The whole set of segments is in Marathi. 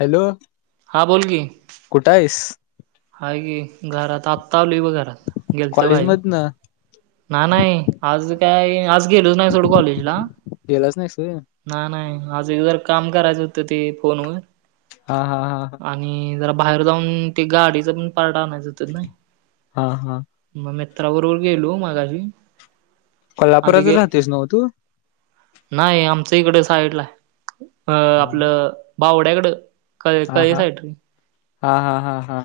हॅलो! हा बोल की. कुठ हाइस? हाय की घरात आत्ता आलोय बग घरात गेलतो कॉलेज बाहेर. मधनं नाही नाही आज काय आज गेलोच नाही सोड कॉलेजला. गेलास नाहीस होय. नाही नाही आज एक जरा काम करायचं होतं ते फोनवर. हा हा हा हा. आणि जरा बाहेर जाऊन ते गाडीचं पण पार्ट आणायचं होत ना. हा हा मग मित्राबरोबर गेलो मागाशी. कोल्हापुरातच राहतोयस नव्ह तू? नाही आमचं इकड साईडलाय अ हा आपलं बावड्याकडं. कळे हा कळे हा साईड रे हा हा हा हा.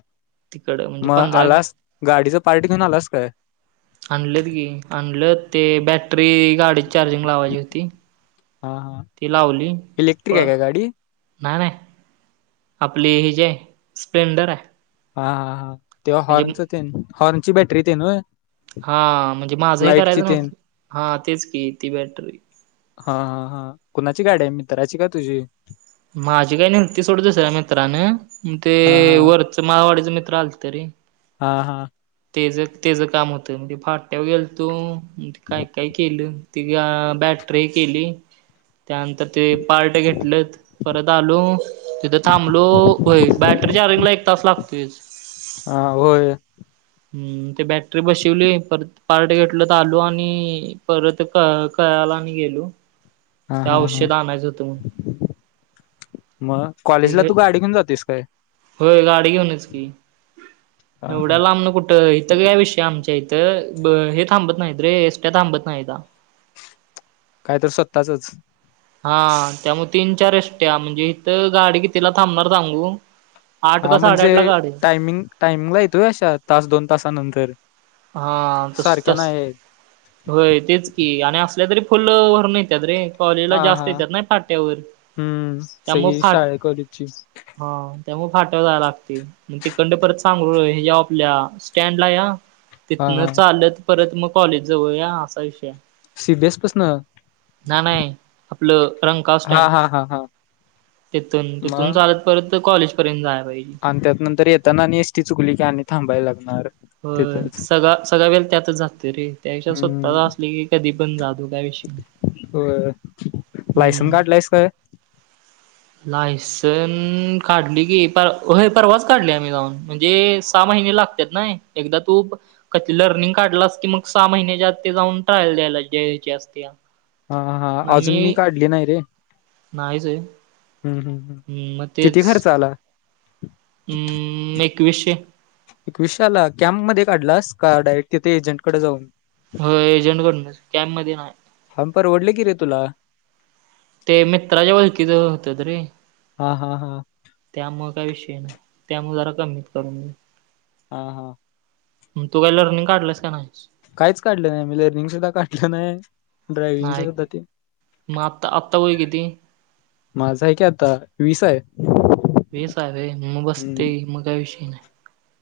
तिकडं म्हणजे मग पंधरा आलास गाडीचं पार्ट घेऊन आलास काय? आणलेत की आणलंत ते बॅटरी गाडीत चार्जिंग लावायची होती. हा हा ती लावली इलेक्ट्रिक प आहे काय गाडी? नाही नाही. आपली हे जीय स्प्लेंडर हाय. हा हा हा तेव्हा हॉर्नच ते हॉर्नची बॅटरी ते न होय? हा म्हणजे माझंही लाईटची करायचं तेन नवतं हा तेच की ती बॅटरी. हा हा हा कुणाची गाडी आहे मित्राची का तुझी? माझी काय नेलती सोड दुसऱ्या मित्रान ते हा हा वर च माळवाडीच मित्र आलत रे. हा हा. तेच तेच काम होतं मग ते फाट्यावर गेल तोे मग ती काय काय केलं. ति बॅटरी केली, त्यानंतर ते पार्ट घेतलत परत आलो, तिथ थांबलो होय बॅटरी चार्जिंग ला एक तास लागतोयच. आ होय. हम्म ते बॅटरी बसिवली परत पार्ट घेतलोत आलो आणि परत क कयाला आणि गेलो. हा त्या हा हा औषध आणायच होतं म्हणुन. मग ते कॉलेजला घे तू गाडी घेऊन जातोयस काय? होय गाडी घेऊनच की हा एवढ्या हा लांबण कुठ इथं का विषय आमच्या इथं हे थांबत नाहीत रे एसट्या थांबत नाहीता. काय तर स्वतःचच? हाआ, त्यामुळ तीन चार एष्ट्या म्हणजे इथं गाडी कितीला थांबणार सांगू? आठ का साडेआठ ला गाडी ऐ. टाइमिंगला येतोय अशा, तास दोन तासानंतर. हाआ तस सारख्या तस. नाही आहेत. होय, तेच की. आणि असल्या तरी फुल भरुन येत्यात रे. कॉलेजला हा जास्त हा येत्यात ना फाट्यावर. हम्म त्यामुळ सगळी फाट शाळे कॉलेजची हा त्यामुळे फाट्यावर जायला लागतयं. मग तिकडनं परत सांगरुळ ह्याच्याव आपल्या स्टँडला या. हा हा तिथनं चालत परत मग कॉलेज जवळ या, असा विषय आहे. सीबीएस पासन नाही. आपलं रंगकाव हा स्टॅण्ड. हा हा हा तिथून. तिथून मग चालत परत त कॉलेज पर्यंत जाया पाहिजे. आन त्यात नंतर येताना आणि एसटी चुकली की आणि थांबायला लागणार. होय. तिथंच सगआ सगआ वेल त्यातच जातोय रे. त्याविषय स्वतः हम्म असली की कधी पण जा तु काय विषय नई. होय. लायसन काढलायस काय? लायसनं? काढलय की. पर होय परवाच काढलय आम्ही जाऊन. म्हणजे सहा महिने लाग त्यात नाही. एकदा तू ब कती लर्निंग काढलास की मग सहा महिन्याच्या आत ते जाऊन ट्रायल द्यायला द्यायाची असतेया. आहाहा अजून मी काढली नाही रे. नाहीच हे. अ हम हम. हम् म तेच. अममम एकवीशे. एकविशे आला? कॅम् मध्ये काढलास का डायरेक्ट तिथे एजंट कडे जाऊन? हो एजंटकडनच. कॅम् मधे नाय. परवडलं की रे तुला. ते मित्राच्या ओळखीचं होततं रे. हा हा हा. त्यामुळे काही विषय नाही. त्यामुळे जरा कमीत करून [inaudible] हा हा. मंग तू काही लर्निंग काढलंस का नाहीस? काहीच काढलं नाही मी. लर्निंग सुद्धा काढलं नाही. ड्रायविंगच सुद्धा ते म आत्ता आत्ता वय किती? माझं आहे कि आता. वीस आहे. वीस आहे व्हय? मग हम्म बसतयं, म काय विषय नाही.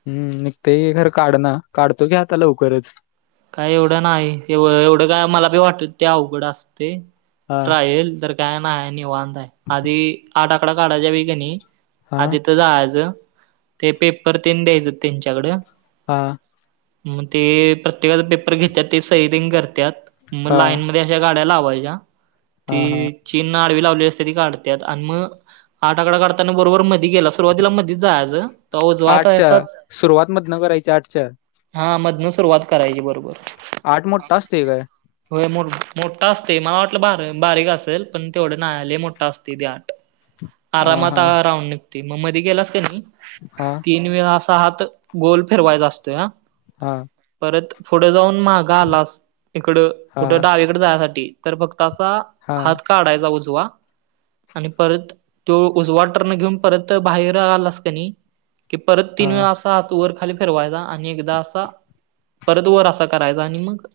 हम्म निघतयं खर काढना. काढतो की आता लवकरच. काय एवढं नाही. एवढं काय मला बी वाटत ते अवघड असतय. हा ट्रायल. काय नाय निवांत हाय. आधी आठ आकडा काढायच्या वेळी कनी, हा आधी तिथं जायाचं. ते पेपर तेन द्यायचं त्यांच्याकडं. हां मग ते प्रत्येकाचा पेपर घेत्यात ते सई दिन करत्यात. मग हा लाईनमध्ये या गाड्या लावायच्या. हा हा तीअ चीनन आडवी लावली असते ती काढत्यात आणि म आठ आकडा काढताना बरोबर मधी गेलास सुरुवातीला मधीच जायाच. तवा जो आठच्या आताहेसा सुरुवात मधनं करायची आठच्या हा मधनं सुरुवात करायची बरोबर. आठ मोठा असतोय काय होय मो मोठा असतय. मला वाटलं बार बारीक असलं, पण तेवढं नाय, लय मोठा असतय ते आट. हा आरामात हा राऊंड निघतो मग मध्ये गेलास का नाही हा तीन वेळ अस हात गोल फिरवायचा असतोय हां. हां. परत पुढं जाऊन मागं आलास इकड हा कुठं डावी कड जाय साठी तर फक्त असा हा हात काढायचा उजवा. आणि परत तो उजवा टर्न घेऊन परत बाहेर आलास की नाही की परत हा तीन वेळा असा हात वर खाली फिरवायचा आणि एकदा असा परत वर असा करायचा आणि मग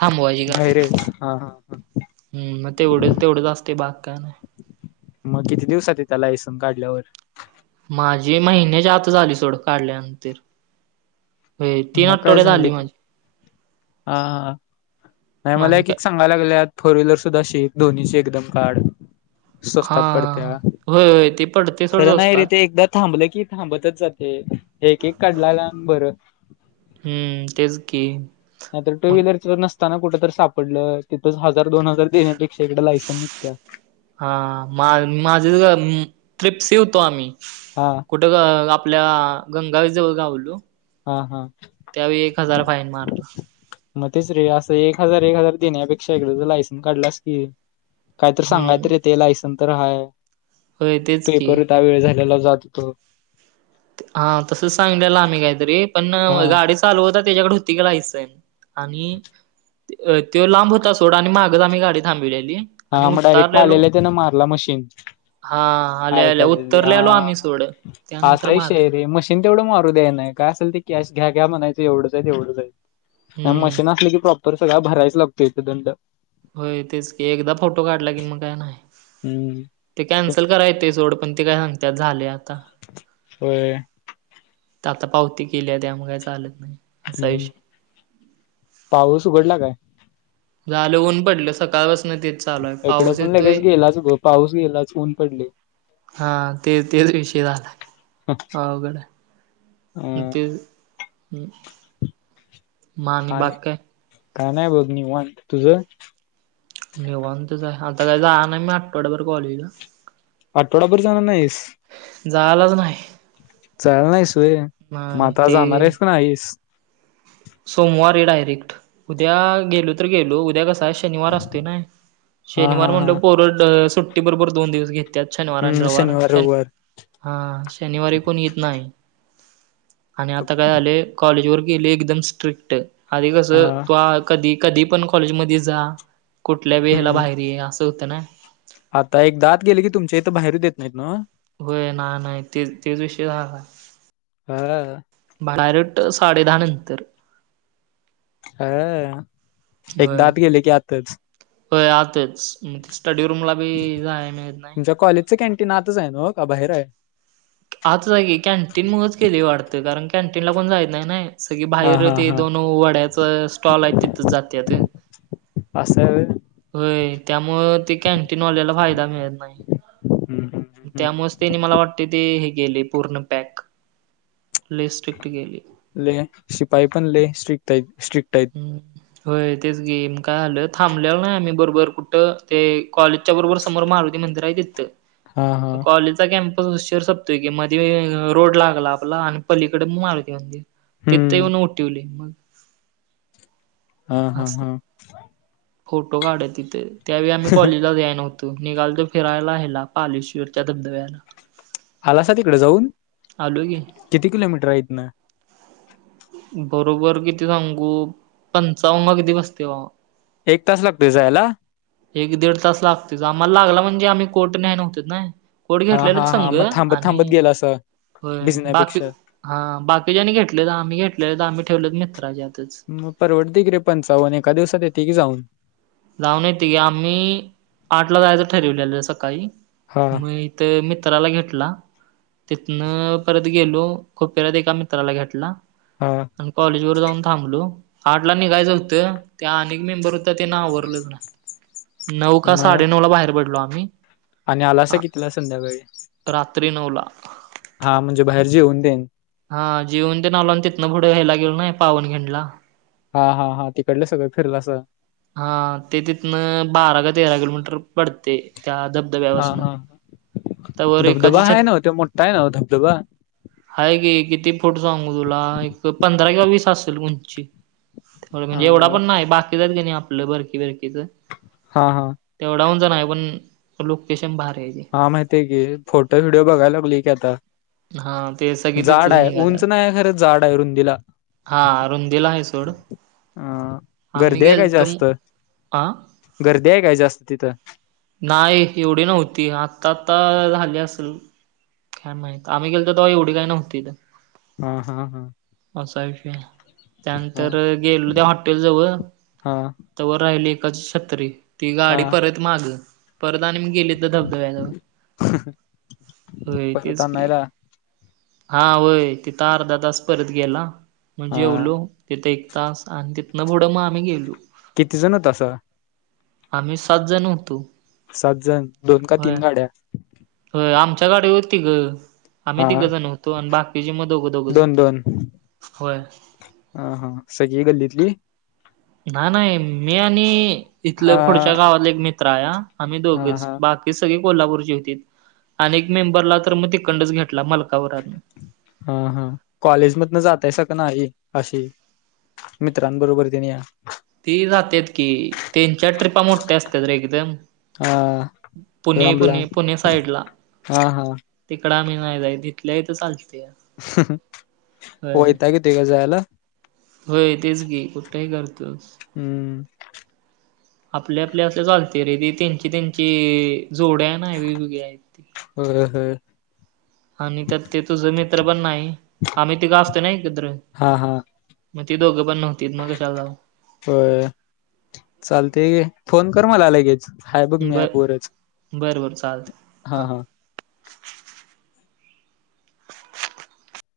थांबवायची गाडी बाहेर आहेत हा हा हा हम्म मग तेवढे तेवढेच असतंय बाकी काय नाही. मग किती दिवसात येत्या लायसन्स काढल्यावर? माझी महिन्याच्या आताच आली सोड काढल्यानंतर. होय तीन मग काय आठवड्यात झालं आली की माझी हां, नाही मला आणि एक काय एक सांग सांगय लागल्यात फोर व्हीलर सुद्धा शिक, दोन्हीची एकदम काढ. स्वस्तात हा पडत्या. होय होय ते पडतंय खरं नाही रे ते एकदा थांबलं की थांबतच जातंय. एक एक काढलेला आणि बरं. हम्म तेच की. नाही तर टू मग व्हीलर च पण नसताना कुठं तर सापडलं तिथंच हजार दोन हजार देण्यापेक्षा ईकड लायसन्स निघत्या. हां मा माझ ट्रिप्सी होतो आम्ही. हां. कुठं आपल्या गंगावेस जवळ गावलो. हां हां. त्यावेळी एक हजार फाईन मारला मग तेच रे असं एक हजार एक हजार देण्यापेक्षा, एकदाच लायसन्स काढलास की काय तर सांगाय हम्म तर येतंय. लायसन्स तर आहे. होय तेच की पेपर होता, वेळ झालेला जात होतो. हां तसच सांगितलेलं आम्ही काहीतरी, पण हा गाडीच चालवता त्याच्याकडं होती की लायसन्स आणि तो लांब होता सोड आणि मागच आम्ही गाडी थांबवलेली. हां मग डायरेक्ट आलेला त्यान मारला मशीन हा आल्या आहे आल्या कायतरी उतरलेलो आम्ही हां, सोड असा त्यानंतर मार विषय आहे रे मशीन तेवढं मारू द्यायच नाही. काय असल ते कॅश घ्या घ्या म्हणायचं. एवढंच आहेत तेवढंच आहेत. नाही हम्म मशीन असलं की प्रॉपर सगळा भरायच लागतोय तो दंड. होय तेच की, एकदा फोटो काढला की मग काय नाही. हम्म. ते कॅन्सल कराय येतंय सोड पण ते काय सांगतात झालेय आता. होय. आता पावती केल्या त्यामुळं काही चालत नाही. असा हम्म. विषय पाऊस उघडला काय? झाल ऊन पडलं सकाळपासन तेच. चालू आहे इकडं पाऊस पण लगेच येतोय गेलाच बघ, पाऊस गेलाच ऊन पडलंय. हां ते तेच विषय झालाय, अवघड आहे. अ तेच मग आणि बाकी काय? काय नाही बघ, निवांत. तुझं? निवांतच आहे. आता काय जायाय नाही मी आठवड्याभर कॉलेजला. आठवडाभर जाणार नाहीस? जायलाच नाही. जायाला नाहीस होय, म नाही आता ते जाणार आहेस का नाहीस? सोमवारी डायरेक्ट, उद्या गेलो तर गेलो, उद्या कसाय शनिवार असतोय नाय हा हा शनिवार हा. म्हणलं पोरं सुट्टी बरोबर दोन दिवस घेत त्यात शनिवार आणि हम्म रविवार शनिवार शनि रविवार हा शनिवारी कोणी येत नाही आणि आता काय झालंय कॉलेजवर गेले एकदम स्ट्रिक्ट आधी अ कसं तो कधी -कधी पण कॉलेजमध्ये जा, कुठल्या बी हेला हम्म. बाहेर ये, असं होतं ना. आता एकदा आत गेले की, तुमच्या इथं बाहेर येवू देत नाहीत नव? होय नाय-नाही ते तेच विषय झालाय. हा. बाहेर डायरेक्ट साडे दहा नंतर. हअ... होय एकदा आत गेलं की आतच. होय आताच मग ते स्टडी रूमला बी जाया मिळत नाय. च कॅनटीन आतच आहे नवं का बाहेर आहे? आतच आहे की, कॅन्टीन मुळंच केलयं वाटतं कारण कॅन्टीनला कोणी जाईत नाय नाय. सगळी हा बाहेर हा ते हा. दोन वड्याच स्टॉल आहेत तिथंच जात्यात. असं हाय व्हय. होय त्यामुळं त्या कॅन्टीनवाल्याला फायदा मिळत हम्म हम्म नाही हम्म हम्म. त्यामुळंच त्यांनी मला वाटतंय ते हे केलंय पूर्ण पॅक. लय स्ट्रिकट केलय. लय शिपाई पण लई स्ट्रिकट हायत, स्ट्रिकट हाईत. होय तेच की, मग काय झालं थांबलेलं नाय आम्हीं बरोबर कुठं ते कॉलेज च्या बरोबर समोर मारुती मंदिर आहे हा हा तिथं कॉलेजच्या कॅम्प उशीर सपतोय कि मध्ये रोड लागला आपला आणि पलीकडं मारुती मंदिर. तिथं हम्म येऊन उठिवलय. हा हा अस हा फोटो काढून तिथं त्यावेळी आम्ही कॉलेजला याय नव्हतो. तू निघालतो फिरायला ह्याला पालेश्वरच्या धबधब्याला. आलासा तिकडं जाऊन, आलो की किती किलोमीटर हाय हितनं? बरोबर किती सांगू पंचावन का किती बसतय बाबा. एक तास लागतोय जायाला? एक दीड तास लागतोयच आम्हांला लागला म्हणजे आम्ही कोट न्याय नव्हतो ना. कोट हा घेतल्यालत हा हा संग मग थांबत आणि थांबत गेला असं होय बाकी भिजण्यापेक्षा हा बाकीच्यांनी घेतलं आम्हीं घेतलेले तर आम्हीं ठेवलेत मित्राच्यात. परवडतय की रे पंचावन एका दिवसात येतयं की जाऊन. जाऊन येतंय की, आम्हीं आठला जायाचं ठरीवल्यालं सकाळी हा म ते मित्राला घेतला. तिथनं परत गेलो खुपिऱ्यात एका मित्राला घेतला. हा.. आणि कॉलेज वर जाऊन थांबलो, आठला निघायचं होतं ते अनेक मेंबर होतं तं तेनं आवरलंच नाही नऊ का मग साडे नऊला बाहेर पडलो आम्हीं. आणि आलासा कितीला संध्याकाळी. रात्री नऊला. हा म्हणजे बाहेर जेऊन तेन, हा जेऊन तेन आलो आणि तिनं पुढं हेला गेलो नाही पावनखिंडला. हा.. हा.. हा.. तिकडलं सगळं फिरलासा. हा ते तिथनं बारा का तेरा किलोमीटर पडते त्या धब हा हा हा एकाची धबधबा हाय छत नव्ह ते मोठा हाय नव्ह धबधबा आहे की किती फूट सांगू तुला एक पंधरा किंवा वीस असेल उंची होय हा म्हणजे एवढा पण नाही बाकीच आहेत की नाही आपलं बरकी बरकीच हा हा तेवढा उंच नाही पण लोकेशन भारी आहे ते हां माहिती हाय की फोटो व्हिडिओ बघायला लागलो की आता हा ते सगळे जाड तिथंच आहे निघाल्यात. उंच नाहीय खरं जाड आहे रुंदीला हा रुंदीला हाय सोड हा हा आम्ही गर्दी आहे काय गेलतो जास्त हा गर्दी आहे काय जास्त तिथं नाही एवढी नव्हती आत्ता आता झाली असेल काय माहित आम्ही गेलतो तवा एवढी काय नव्हती हा हा हा असा विषय हा त्यानंतर गेलो त्या हॉटेल जवळ हा तवर राहिली एकाची छत्री, ती हा गाडी परत माग परत आणि मग गेलीत धबधब्या जवळ होय परत तेच की आणायला हा होय तिथ अर्धा तास परत गेला मग हा जेवलो तिथं एक तास आणि तिथन पुढ आम्ही गेलो किती जणत होतासा आम्ही सात जण होतो सात जण दोन का होय तीन गाड्या होय आमच्या गाडीवर तिघ हा आम्ही तिघजण होतो आणि बाकीचे मग दोघं दोघंच दोन दोन होय हा हा सगळी गल्लीतली नाही नाही मी आणि हा इथलं पुढच्या गावातल एक मित्र हाया आम्ही हा दोघच हा बाकी ती सगळी कोल्हापुरची होतीत अनेक मेंबरला तर मग तिकडनच घेतला मल्कापुरातनच हा हा कॉलेजमधन जातयसा काय नाही अशी मित्रांबरोबर तेन या ती जात्यात की त्यांच्या ट्रिपा मोठ्या असत्यात रे एकदम हा पुणे लांब पुणे लांब पुणे साईडला हा हा तिकडं आम्ही नाही जाईत इथल्या इथ चालतय वयताग येतोय काय जायला होय तेच कि कुठंही करतोस हम्म आपल्या आपल्या असं चालत्या रे ती त्यांची त्यांची जोड्या आहेना वेगवेगळ्या आहेत होय होय आणि त्यात तो तुझा मित्र पण नाही आम्ही तिघ आसतो ना एकत्र हा हा मग ती दोघं पण नव्हतीत मग कशाला जाऊ होय चालतय घे फोन कर मला लगेच हाय बघ मी ऍप वरच बर बर चालतय हा हा